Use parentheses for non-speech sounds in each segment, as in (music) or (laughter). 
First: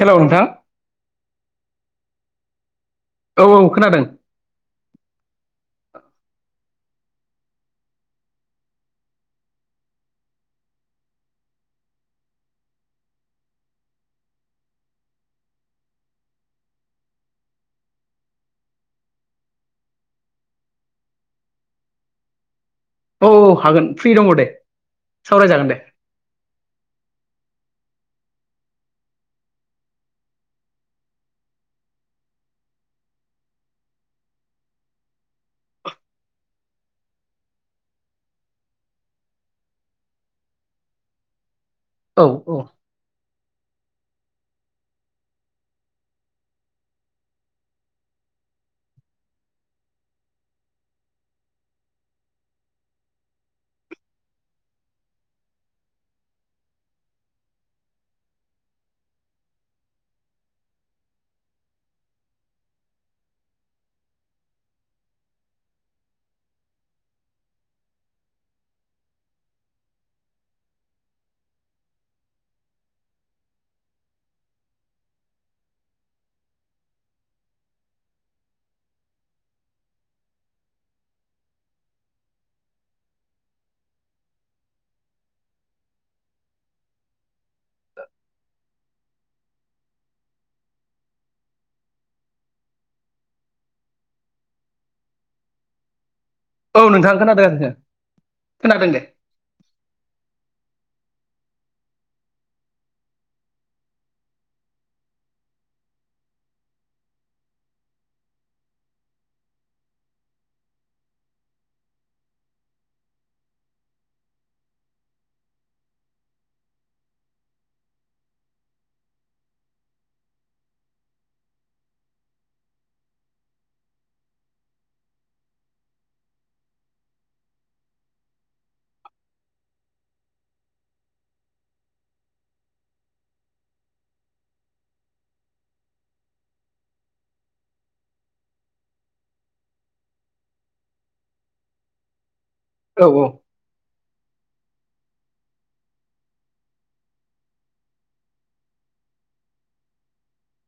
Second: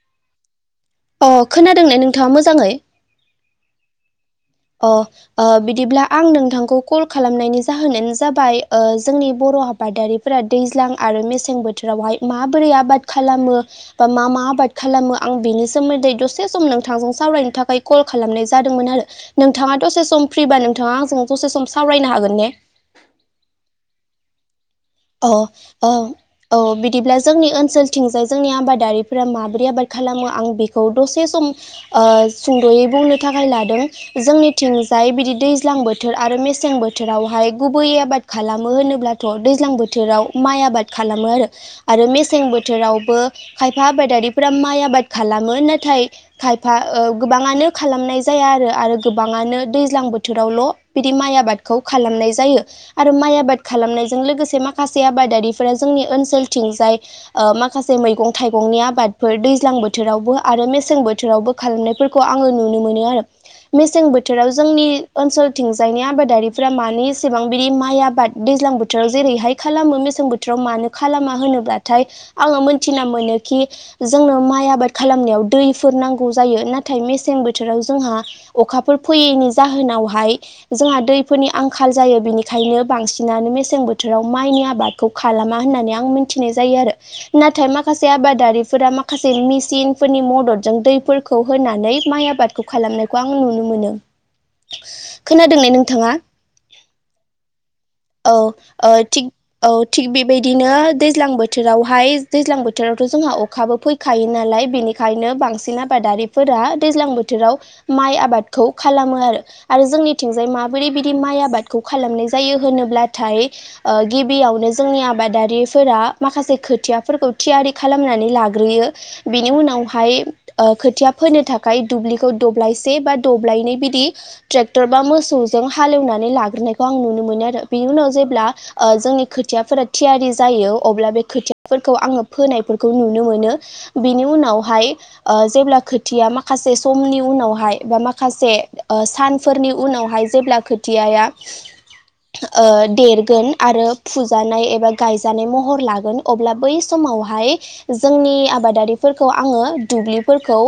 Hello नोंथां अ खोनादों ने नोंथाङा मोजाङै? औ औ खोनादों। अ ओ बिदिब्ला आं नोंथांखौ कल खालामनायनि जाहोनानो जाबाय ओ जोंनि बर' थ आबादारिफोरा दैज्लां आरो मेसें बोथोरावहाय माबोरै आबाद खालामो बा मा मा आबाद खालामो आं बेनि सोमोन्दै दसे सम नोंथांजों सावरायनो थाखाय कल खालामनाय जादोंमोन आरो। नोंथाङा दसे सम फ्रिबा नोंथाङा आंजों दसे सम सावरायनो हागोन ने औ हागोन फ्रि दङ दे। औ सावरायजागोन दे औ औ बिदिब्ला जोंनि ओनसोल थिंजाय जोंनि आबादारिफोरा माबोरै आबाद खालामो आं बेखौ दसे सम ओ सुंद'यै बुंनो थाखाय लादों जोंनिथिंजाय बिदि दैज्लां बोथोर आरो मेसें बोथोरावहाय गुबै आबाद खालामो होनोब्लाथ' दैज्लां बोथ बोथोराव माइ आबाद खालामो आरो आरो औ मेसें औ बोथोरावबो खायफा आबादारिफोरा माइ आबाद खालामो नाथाय खायफा गोबाङानो खालामनाय जाय या आरो गोबांनो दैज्लां बोथोरावल' बिदि माइ आबादखौ खालामनाय जायो आरो माइ आबाद खालामनायजों लोगोसे माखा माखासे आबादारिफोरा जोंनि ओनसोलथिं जाय ओ माखासे मैगं थाइगंनि आबादफोर दैजां बोथोरावबो आरो मेसें बोथोरावबो खालामनायफोरखौ आङो नुनो मोनो आरो मेसें बोथोराव जों जोंनि ओनसोलथिंजायनि आबादारिफोरा मानि सिबां बिदि माइ आबाद दैज्लां बोथोराव जेरैहाय खालामो मसें बोथोराव मानो खालामा होनोब्लाथाय आङो मोनथिना मोनोखि जों मा माइ आबाद खालामनायाव दै फोर नांगौ जायो। नाथाय मेसें बोथोराव जोंहा अखाफोर फैयैनि जाहोनावहाय जोंहा दैफोरनि आंखाल जायो बेनिखायनो बांसिनानो मेसें बोथोराव माइनि आबादखौ खालामा होननानै आं मिथिनाय जायो आरो नाथाय माखासे आबादारिफोरा माख माखासे मेसिनफोरनि मददजों दैफोरखौ होनानै माइ आबादखौ खालामनायखौ आं नुनो मोनो। खोनादों ने नोंथाङा? औ नोंथां खोनादों। औ खोनादों औ दे थि औ थिग बेबायदिनो दैज्लां बोथोरावहाय दैज्लां बोथोरावथ' जोंहा अखाबो फैखायो नालाय बेनिखायनो बांसिन आबादारि फोरा दैज्लां बोथोराव माइ आबादखौ खालामो आरो जोंनिथिंजाय माबोरै बिदि माइ आबादखौ खालामनाय जायो। होनोब्लाथाय ओ गिबियावनो जोंनि आबादारिफोरा माखासे खोथियाफोरखौ थियारि खालामनानै लाग्रोयो बिनि उनावहाया ओ खोथिया फोनो थाखाय दुब्लिखौ दायसे बा दब्लायनै बिदि ट्रेक्टर बा मोसौजों हालेवनानै लाग्रोनायखौ आं नुनो मोनो आरो। ओ बिनि उनाव जेब्ला ओ जोंनि खोथियाफोरा थियारि जायो अब्ला बे खोथियाफोरखौ आङो फोन फोरखौ नुनो मोनो बिनि उनावहाय ओ जेब्ला खोथिया माखासे समनि उनाव हाय माखासे सानफोरनि उनावहाय जेब्ला खोथिया ओ औ देरगोन आरो फुजानाय एबा गायजानाय महर लागोन अब्ला बै समावहाय जोंनि आबादारिफोरखौ आङो दुब्लिफोरखौ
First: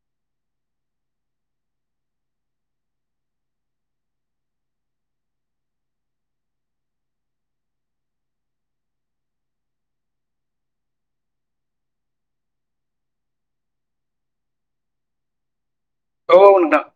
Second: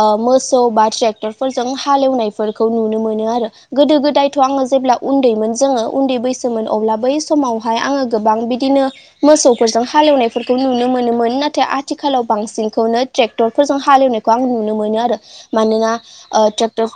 ओ मोसौ बा ट्रेक्टर फोरजों हालएवनायफोरखौ नुनो मोनो आरो गोदो गोदायथ' आङो जेब्ला उन्दैमोन जोङो उन्दै बैसोमोन अब्ला बै समावहाय आङो गोबां बिदिनो मोसौफोरजों हालेवनायफोरखौ नुनो मोनो। मोनोमोन नाथाय आथिखालाव बांसिनखौनो ट्रेक्टरफोरजों हालेवनायखौ आं नुनो मोनो आरो मानोना औ ओ औ नोंथां ट्रेक्टर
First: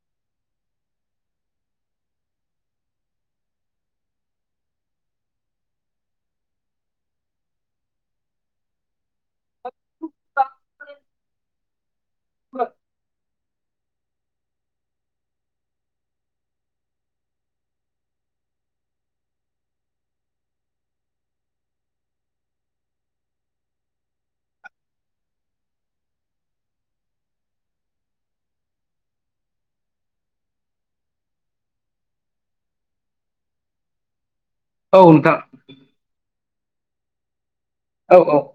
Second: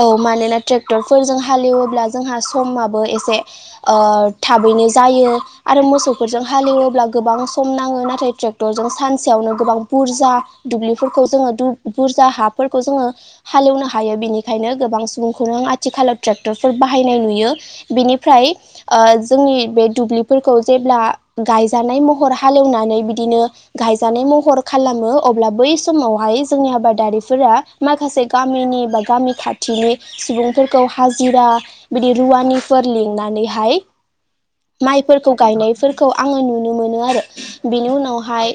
औ मानोना ट्रेक्टरफोरजों हालएवोबब्ला जोंहा समाबो एसे ओ थाबैनो जायो आरो मोसौफोरजों हालेवोब्ला गोबां सम नाङो नाथाय ट्रक्टरजों सानसेयावनो गोबां बुरजा दुब्लिफोरखौ जोङो बुरजा हाफोरखौ जोङो हालेवनो हायो बेनिखायनो गोबां सुबुंखौनो आथिखालाव ट्रेक्टरफोर बाहायनाय नुयो बेनिफ्राय जोंनि बे दुब्लिफोरखौ जेब्ला गायजानाय महर हालेवनानै बिदिनो गायजानाय महर खालामो अब्ला बै समावहाय जोंनि आबादारिफोरा माखासे गामिनि बा गामि खाथिनि सुबुंफोरखौ हाजिरा बिदि रुवानि फोर लिंनानैहाय औ माइफोरखौ नोंथां गायनायफोरखौ आङो नुनो मोनो आरो बिनि औ औ उनावहाय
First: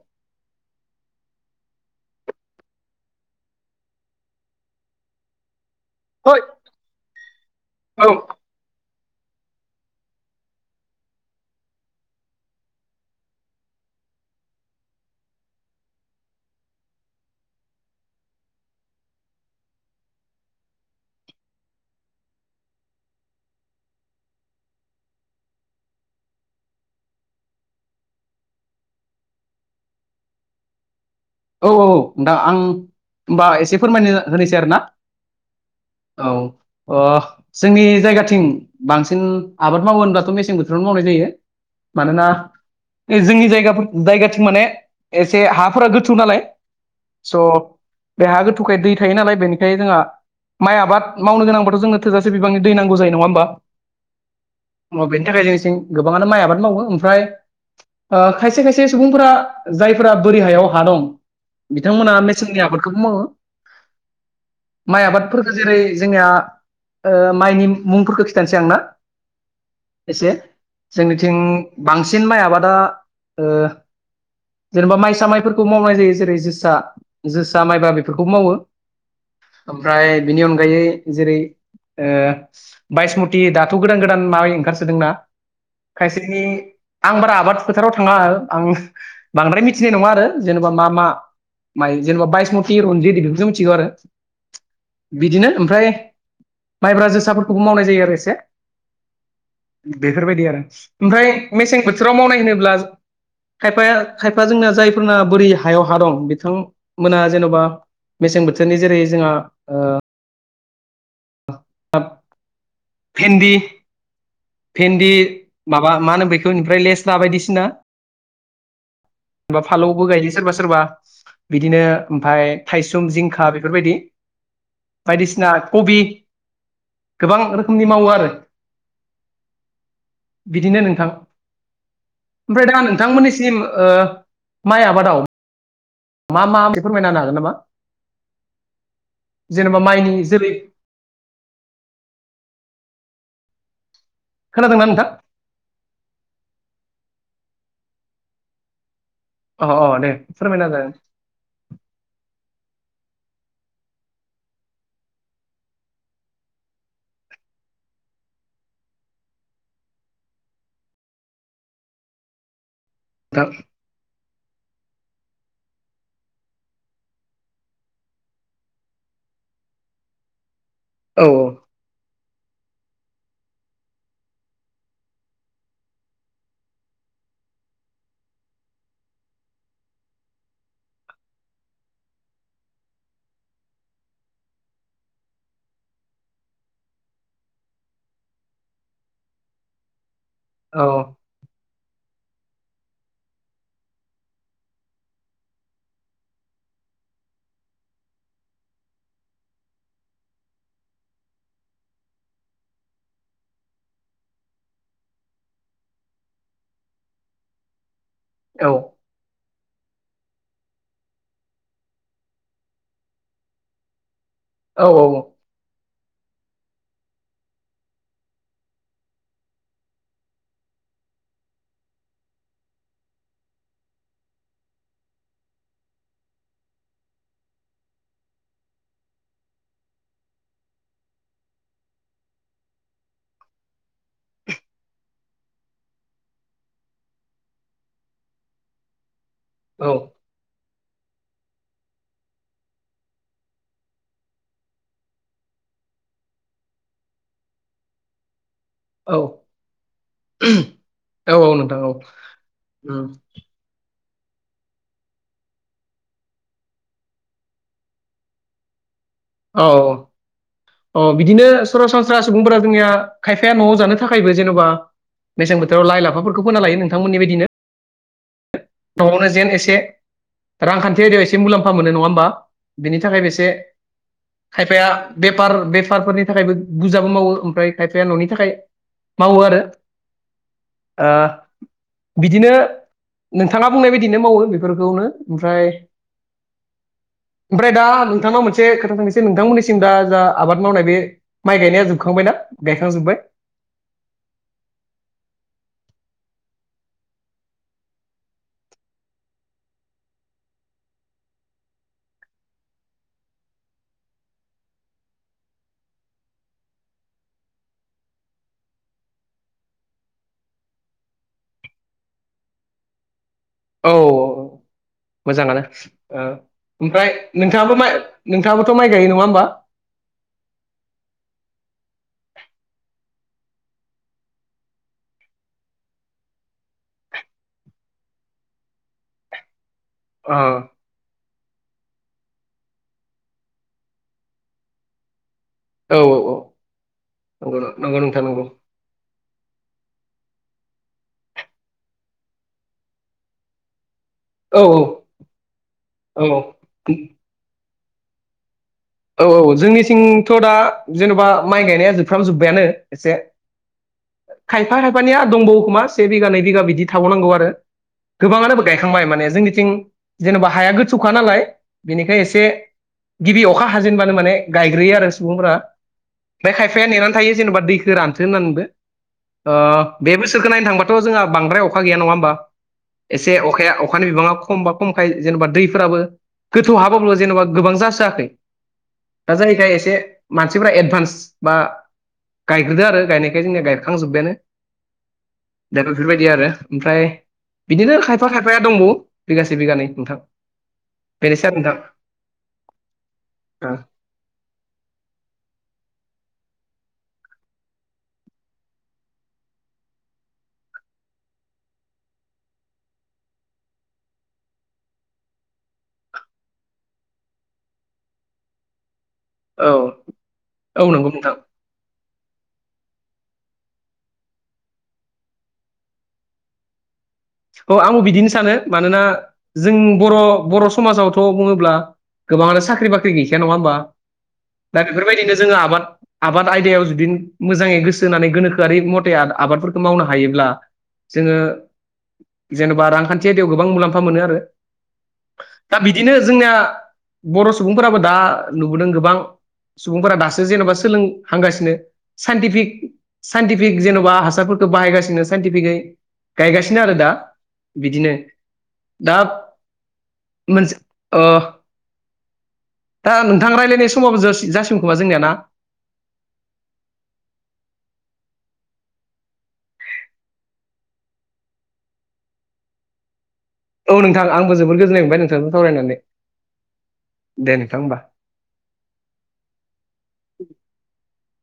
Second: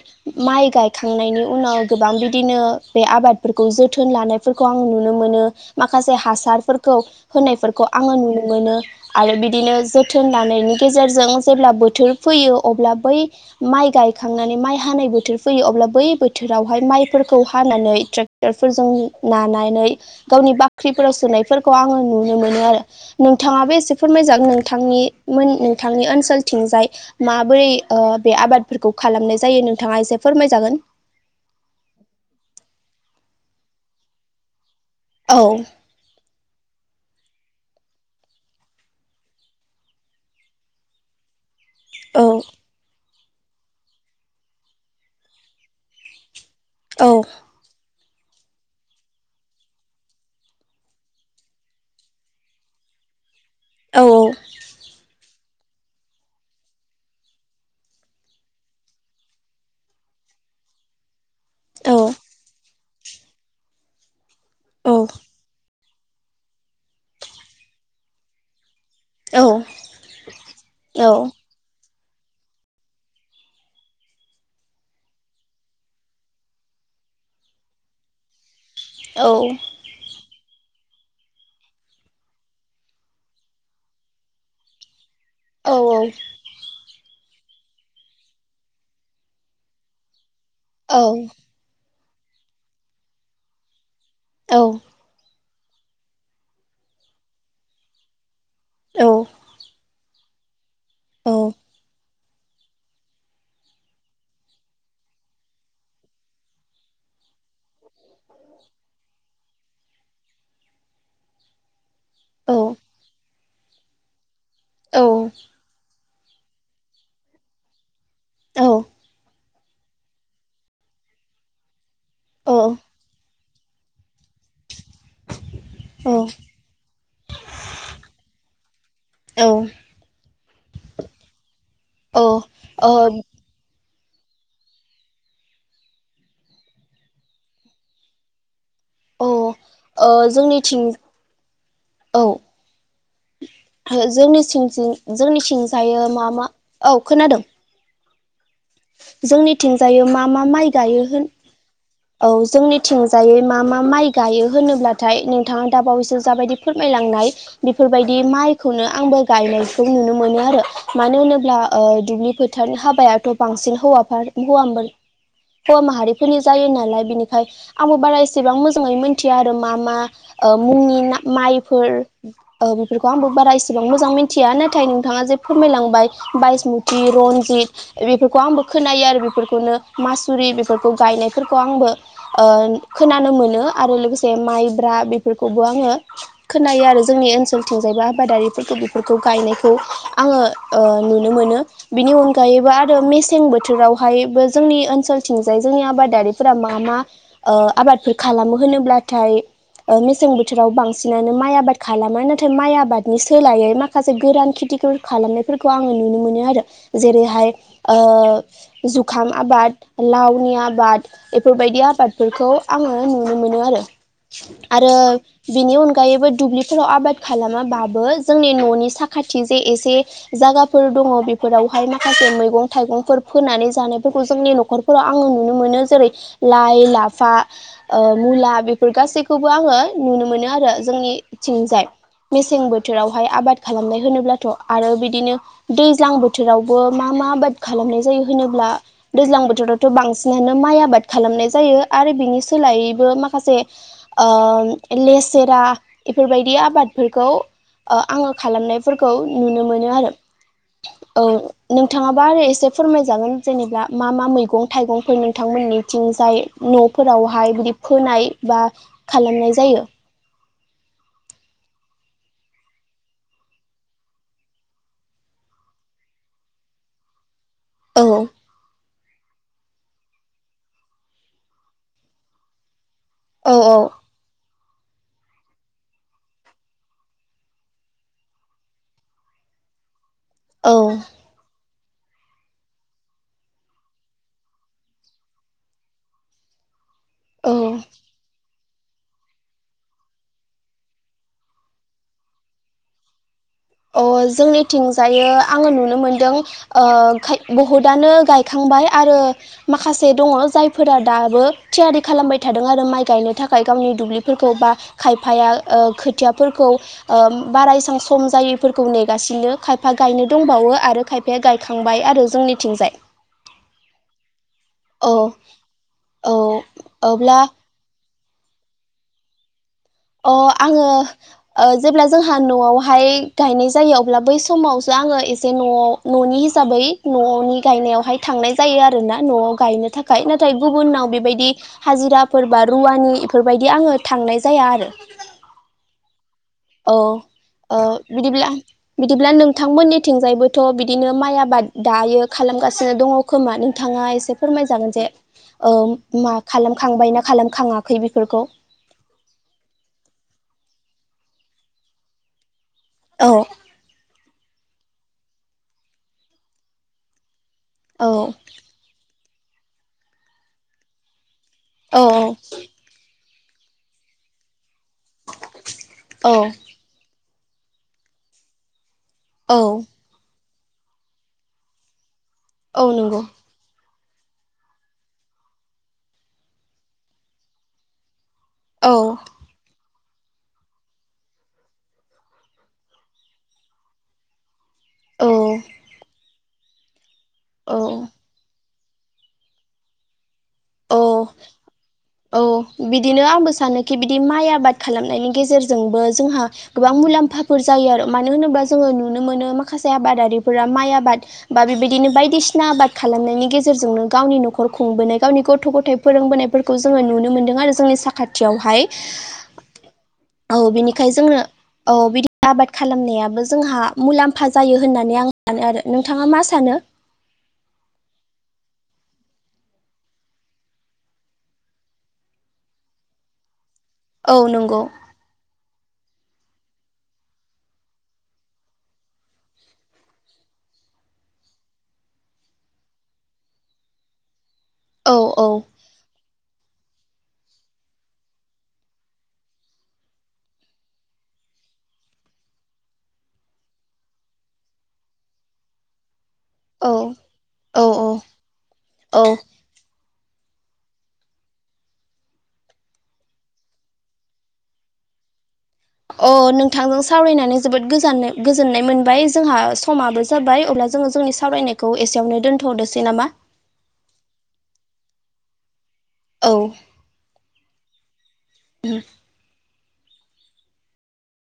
माइ गायखांनायनि उनाव गोबां बिदिनो बे आबादफोरखौ जोथोन लानायफोरखौ आं नुनो मोनो माखासे ओइ हासारफोरखौ होनायफोरखौ औ आङो नुनो मोनो आरो बिदिनो जोथोन लानायनि गेजेरजों जेब्ला बोथोर फैयो अब्ला बै माइ गाय गायखांनानै माइ हानाय बोथोर फैयो अब्ला बै बोथोरावहाय माइफोरखौ हानानै ट्रेक्टरफोरजों नानानै गावनि बाख्रिफोराव सोनायफोरखौ आङो नुनो मोनो आरो नोंथाङाबो एसे फोरमायजागोन नोंथांनि मोन नोंथांनि ओनसोलथिंजाय माबोरै बे आबादफोरखौ खालामनाय जायो नोंथाङा एसे फोरमायजागोन औ औ औ नोंथां आं होनबा एसे फोरमायनो होनोसै आरो ना औ औ अ जोंनि जायगाथिं बांसिन आबाद मावो होनबाथ' मेसें बोथोरावनो मावनाय जायो औ मानोना जोंनि जायगा जायगाथिं माने एसे हाफोरा गोथ थौ नालाय औ बेहा गोथौखाय दै थायो नालाय बेनिखायनो जोंहा माइ आबाद मावनो गोनांब्लाथ' जोङो थोजासे बिबांनि दै नांगौ जायो नङा होमबा औ अ बेनि थाखाय जोंनिथिं गोबाङानो माइ आबाद मावो ओमफ्राय ओ खायसे खायसे सुबुंफोरा जायफोरा बोरि हायाव हा दं औ बिथांमोना मेसेंनि आबादखौबो मावो औ माइ आबादफोरखो जेरै जोंनिया ओ माइनि मुंफोरखौ खिथानोसै आंना औ एसे औ जोंनिथिं बांसिन माइ आबादा ओ जेनेबा माइसा माइ मावनाय जायो जेरै जोसा जोसा माइब्रा बेफोरखौबो मावो ओमफ्राय बेनि अनगायै जेरै ओ बायसमुति दाथ' गोदान गोदान माइ ओंखारसोदोंना औ खायसेनि आं बारा आबाद फोथाराव थाङा आं बांद्राय मिथिनाय नङा आरो जेनेबा मा मा माय जेनेबा बायस मति रनजितस इदिखौसो मिथिगौ आरो औ बिदिनो ओमफ्राय माइब्रा जोसाफोरखौबो मावनाय जायो आरो एसे औ बेफोरबायदि आरो ओमफ्राय मेसें बोथोराव मावनाय होनोब्ला खायफाया खायफा जोंना जाय फोरना बोरै हायाव हा दं बिथांमोना जेन'बा मेसें बोथोरनि जेरै जोंहा ओ (unintelligible) औ भेन्दि औ भेन्दि माबा मा होनो बेफोरनिफ्राय लेस ला बायदिसिना जेनेबा फानलुआवबो गायो सोरबा सोरबा बिदिनो ओमफ्राय थायसुम जिंखा बेफोरबायदि बायदिसिना कबि गोबां रोखोम रोखोमनि मावो आरो बिदिनो नोंथां ओमफ्राय दा औ नोंथांमोननिसिम ओ माइ आबादाव मा मा बेफोर (unintelligible) हागोन नामा औ जेनेबा ओ माइनि जोलै जोंनिथिं औ जोंनिथिं खोनादोंना नोंथां जोंनिथिं जायो मा मा औ खोनादों अ अ जोंनिथिंजाय दे मा मा फोरमायना माइ होजागोन गायो होन औ जोंनिथिंजायै मा मा माइ गायो होनोब्लाथाय नोंथाङा दाबावैसो जाबायदि फोरमायलांनाय बेफोरबायदि माइखौनो आंबो गायनायखौ नुनो मोनो आरो मानो होनोब्ला दुब्लि फोथारनि हाबायाथ' नोंथां बांसिन हौवाफोर हौवा हौवा माहारिफोरनि जायो लाय बिनिफाय आंबो बारा इसेबां मोजाङै मोनथिया आरो मा मा ओ मुंनि औ माइफोर ओ बेफोरखौ आंबो बारा इसेबां मोजां मिथिया नाथाय नोंथाङा जे फोरमायलांबाय बायसमुथि रनजित बेफोरखौ आंबो खोनायो आरो बेफोरखौनो मासुरि बेफोरखौ गायनायफोरखौ खौ आंबो ओ खोनानो मोनो आरो लोगोसे माइब्रा बेफोरखौबो आङो खोनायो आरो जोंनि ओनसोलथिंजायबो आबादारिफोरखौ बेफोरखौ गायनायखौ आङो ओ औ नुनो मोनो बेनि अनगा गायोबो आरो मेसें बोथोरावहायबो जोंनि ओनसोलथिंजाय जोंनि आबादारि फोरा मा मा ओ आबादफोर खालामो होनोब्लाथाय मेसें बोथोराव बांसिनानो माइ आबाद खालामा नाथाय माइ आबादनि सोलायै माखासे गोरान खिथि थि खालामनायफोरखौ आङो नुनो मोनो आरो जेरैहाय ओ औ जुखाम आबाद लावनि आबाद बेफोरबायदि आबादफोरखौ आङो नुनो मोनो आरो औ आरो बेनि अनगा अनगायैबो दुब्लिफोराव आबाद खालामाबाबो जोंनि न'नि साखाथि जे एसे जायगाफोर दङ बेफोरावहाय माखासे मैगं थाइगंफोर फोनानै जानायफोरखौ जोंनि न'खरफोराव आङो नुनो मोनो जेरै लाइ लाफा ओ मुला बेफोर गासैखौबो आङो नुनो मोनो आरो जोंनि थिंजाय मेसें बोथोरावहाय आबाद खालामनाय होनोब्लाथ' आरो बिदिनो दैज्लां बोथोरावबो मा मा आबाद खालामनाय जायो होनोल्बा दैज्लां बोथोरावथ' औ बांसिननानो माइ आबाद आबाद खालामनाय जायो आरो बिनि सोलायैबो माखासे ओ लेसेरा बेफोरबायदि आबादफोरखौ ओ आङो खालामनायफोरखौ नुनो मोनो आरो औ नोंथाङाबो आरो एसे उम फोरमायजागोन जेनेबा मा मा मैगं थाइगंफोर नोंथांमोननि बिथिंजाय न'फोरावहाय बिदि फोनाय बा खालामनाय औ जायो औ अ बिदिनो सरासनस्रा सुबुंफोरा जोंनिया खायफाया न'आव जानो थाखायबो जेन'बा मेसें बोथोराव लाइ लाफाफोरखौ फोना लायो नोंथांमोननि बायदिनो औ न'आवनो जेन एसे रांखान्थिआयदायाव एसे मुलाम्फा मोनो नङा होमबा बिनि थाखाय बेसे औ औ खायफाया बेफार बेफारफोरनि थाखायबो बुरजाबो मावो ओमफ्राय खायफाया न'नि थाखाय मावो आरो औ ओ बिदिनो नोंथाङा बुंनाय बायदिनो मावो बेफोरखौनो ओमफ्राय ओमफ्राय औ दा नोंथांनाव मोनसे मोनसे खोथा थांनोसै नोंथांमोननिसिम दा जा आबाद मावनाय बे माइ गायनाया जोबखांबायना गायखांजोबाय औ जोंनिथिंजाय आङो नुनो मोनदों ओ बहुदानो गायखांबाय आरो ओ माखासे दङ जायफोरा दाबो थियारि खालामबाय थादों आरो माइ गायनो थाखाय गावनि दुब्लि सोरखौबा खायफाया ओ खोथियाफोरखौ ओ बारा इसां सम जायि फोरखौ नेगासिनो खायफा गायनो दंबावो आरो खायफाया गायखांबाय आरो जोंनिथिंजाय औ औ मोजाङानो औ ओमफ्राय अब्ला नोंथाङाबो माय नोंथाङाबोथ' माइ गायो नङा होमबा अ आङो ओ जेब्ला जोंहा न'आवहाय गायनाय जायो अब्ला बै समावसो आङो एसे न'आव न'नि हिसाबै न'नि गायनायावहाय थांनाय जायो आरोना न'आव गायनो थाखाय ओ नाथाय गुबुनाव बेबायदि हाजिराफोर बा रुवानि बेफोरबायदि आङो थांनाय जाया आरो औ औ औ औ नंगौ ओ नंगौ नोंथां नंगौ बिदिब्ला बिदिब्ला नोंथांमोननिथिंजायबोथ' बिदिनो माइ आबाद दायो खालामगासिनो दङ खोमा नोंथाङा एसे औ फोरमायजागोन जे औ ओ मा खालामखांबाय ना खालाम खाङाखै बेफोरखौ औ औ औ जोंनिथिंथ' दा जेन'बा माइ गायनाया जोबफ्राम जोब्बायानो । एसे औ खायफा खायफानिया दंबावो खोमा से बिगा नै बिगा बिदि थाबावनांगौ आरो । औ गोबाङानोबो गायखांबाय माने जोंनिथिं जेनेबा हाया गोथौखा नालाय औ बेनिखाय एसे गिबि अखा हाजेनबानो माने गाय ग्रोयो आरो सुबुंफोरा औ ओमफ्राय खायफाया नेनानै थायो जेनोबा दैखो रानथो होननानैबो । औ ओ बे बोसोरखौ नायनो थांबाथ' जोंहा बांद्राय अखा गैया नङा होमबा? औ नंगौ एसे अखाया अ अखानि बिबाङा खमबा खमखाय जेनेबा दैफोराबो गोथौ हाब्लाबो जेनेबा गोबां जासोआखै औ । दा जायोखाय एसे मानसिफ्रा एडभान्स बा गायग्रोदो आरो गायनायखाय जोंनिया गायखांजोब्बायानो । औ दा बेफोरबायदि आरो ओमफ्राय औ बिदिनो खायफा खायफाया दंबावो बिगासे बिगानै नोंथां । औ औ बिदि बेनो आंबो सानोखि बिदि माइ आबाद खालामनायनि गेजेरजोंबो जोंहा गोबां मुलाम्फाफोर जायो आरो मानो होनोबा जोङो नुनो मोनो माखासे आबादारिफोरा माइ आबाद बा बिदिनो बायदिसिना आबाद खालामनायनि गेजेरजोंनो गावनि न'खर खुंबोनाय गावनि गथ' गथ थाय फोरोंबोनायफोरखौ जोङो नुनो मोनदों आरो जोंनि साखाथियावहाय औ औ नंगौ बिनिखाय नोंथां जोंनो औ बिदि आबाद खालामनायाबो जोंहा मुलाम्फा जायो होननानै आं सानो आरो नोंथाङा मा सानो? औ आंबो बिदिनो सानो मानोना जों बर' बर' समाजावथ' बुङोब्ला गोबाङानो साख्रि बाख्रि गैखाया नङा होमबा औ नंगौ दा बेफोरबायदिनो जोङो आबाद आबाद आयदायाव जुदि मोजाङै गोसो होनानै गोनोखोआरि मथे आबादफोरखौ मावनो हायोब्ला जोङो जेनेबा रांखान्थि आयदायाव गोबां मुलाम्फा मोनो आरो औ औ दा बिदिनो जोंनिया बर' सुबुंफोराबो दा नुबोदों गोबां सुबुंफोरा दासो जेन'बा सोलोंहांगासिनो साइनटिफिक साइन्टिफिक जेन'बा हासारफोरखौ बाहायगासिनो साइनटिफिकै गायगासिनो आरो औ दा औ औ बिदिनो दा औ मोनसे ओ दा नोंथां रायलायनाय समाबो जास जासिगोन खोमा जोंनिया ना? अ नोंथांजों सावरायनानै जोबोद गोजाननाय गोजोननाय मोनबाय जोंहा समाबो जाबाय अब्ला जोङो जोंनि सावरायनायखौ एसेयावनो दोन्थ'दोसै नामा? औ नोंथां आंबो जोबोद गोजोन्नाय मोनबाय नोंथांजों सावरायनानै । औ । दे नोंथां होमबा । (unintelligible) (inaudible)